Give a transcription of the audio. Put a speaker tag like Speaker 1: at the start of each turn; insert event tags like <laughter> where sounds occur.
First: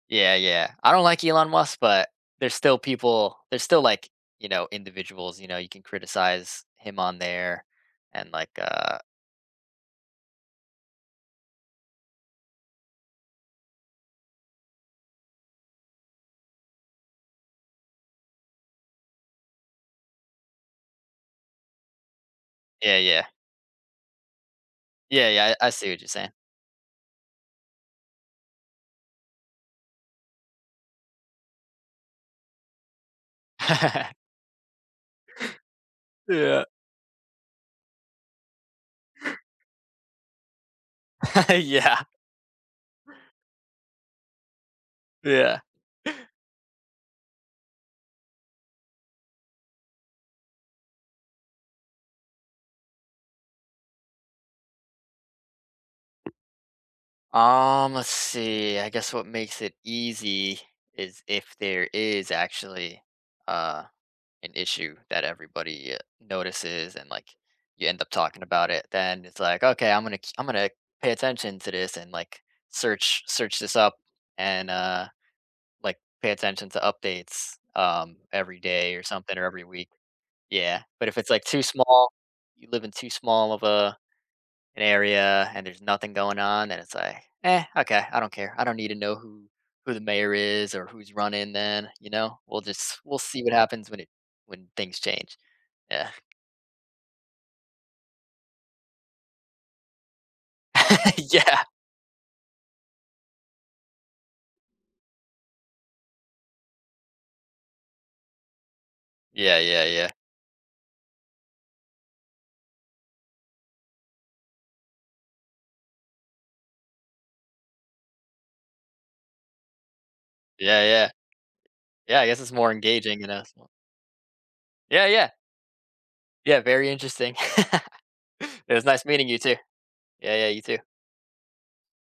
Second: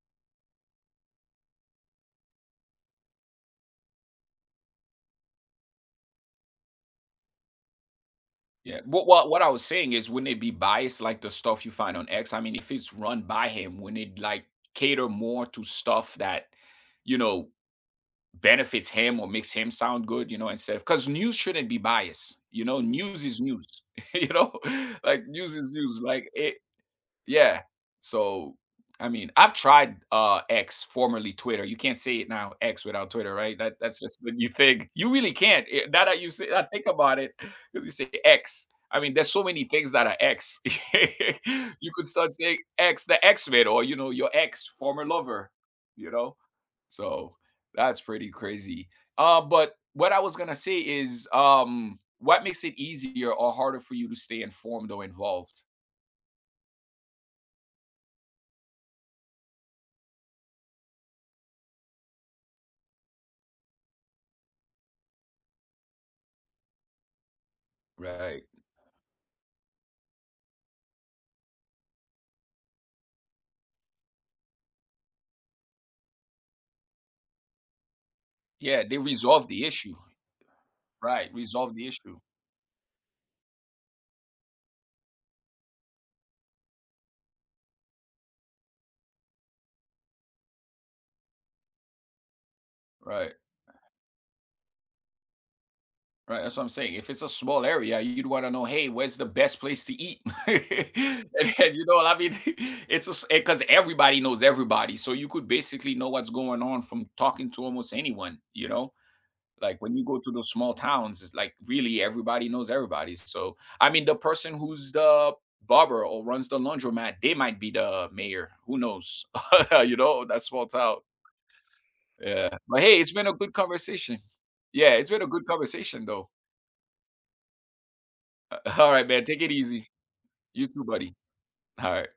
Speaker 1: Yeah, yeah. I don't like Elon Musk, but there's still people there's still, like, you know, individuals, you know, you can criticize him on there, and, like,
Speaker 2: Yeah,
Speaker 1: uh
Speaker 2: w what I was saying is wouldn't it be biased like the stuff you find on X? I mean, if it's run by him, wouldn't it, like, cater more to stuff that, you know, benefits him or makes him sound good, you know, instead of 'Cause news shouldn't be biased, you know?
Speaker 1: Yeah, yeah.
Speaker 2: News is news, you know? Like,
Speaker 1: Yeah,
Speaker 2: news
Speaker 1: yeah, I
Speaker 2: is
Speaker 1: see what
Speaker 2: news,
Speaker 1: you're
Speaker 2: like,
Speaker 1: saying.
Speaker 2: it Yeah. So, I mean, I've tried, uh, X, formerly Twitter. You can't say it now; X without Twitter, right? That that's
Speaker 1: <laughs>
Speaker 2: just when you think. You really can't, eh, now that you say I
Speaker 1: Yeah.
Speaker 2: think about it, 'cause you say X, I mean, there's so many things that are X. <laughs> You
Speaker 1: <laughs> Yeah.
Speaker 2: could start saying X, the X-Men, or your ex, former lover,
Speaker 1: Yeah.
Speaker 2: you know? So, that's pretty crazy. Uh, but what I was gonna say is, um, what makes it easier or harder for you to stay informed or involved?
Speaker 1: Um, let's see, I guess what makes it easy is if there is actually, uh, an issue that everybody, eh, notices and, like, you end up talking
Speaker 2: Right.
Speaker 1: about it, then it's like, "Okay, I'm gonna k I'm gonna pay attention to this," and, like, search search this up and, uh, like, pay attention to updates, um, every
Speaker 2: Yeah,
Speaker 1: day
Speaker 2: they
Speaker 1: or something, or
Speaker 2: resolved
Speaker 1: every
Speaker 2: the
Speaker 1: week,
Speaker 2: issue.
Speaker 1: yeah, but if it's,
Speaker 2: Right,
Speaker 1: like, too
Speaker 2: resolved the
Speaker 1: small,
Speaker 2: issue.
Speaker 1: you live in too small of a an area and there's nothing going on, then it's like, "Eh, okay, I don't care." I don't need to know who who the mayor is or who's running then, you know? We'll just we'll
Speaker 2: Right.
Speaker 1: see what happens when it when things change. Yeah.
Speaker 2: Right, that's what I'm saying. If it's a small area, you'd wanna know, "Hey, where's the best place to eat?" <laughs>
Speaker 1: <laughs> Yeah.
Speaker 2: And you know what I mean? <chuckles> It's a s e 'cause everybody knows everybody, so you could basically know what's going on from talking to almost anyone, you know?
Speaker 1: Yeah,
Speaker 2: Like
Speaker 1: yeah,
Speaker 2: when you
Speaker 1: yeah.
Speaker 2: go to those small towns, it's, like, really everybody knows everybody, so I mean the person who's the barber or runs the laundromat, they might be the mayor, who knows? <laughs> You know? That small
Speaker 1: Yeah,
Speaker 2: town.
Speaker 1: yeah. Yeah, I guess
Speaker 2: Yeah.
Speaker 1: it's more
Speaker 2: But hey, it's
Speaker 1: engaging, you
Speaker 2: been a
Speaker 1: know,
Speaker 2: good
Speaker 1: so
Speaker 2: conversation. Yeah,
Speaker 1: Yeah,
Speaker 2: it's been a
Speaker 1: yeah.
Speaker 2: good conversation, though.
Speaker 1: Yeah, very interesting. <laughs>
Speaker 2: Uh,
Speaker 1: It was nice
Speaker 2: alright, man,
Speaker 1: meeting you
Speaker 2: take it
Speaker 1: too.
Speaker 2: easy.
Speaker 1: Yeah, yeah, you
Speaker 2: You too,
Speaker 1: too.
Speaker 2: buddy. Alright.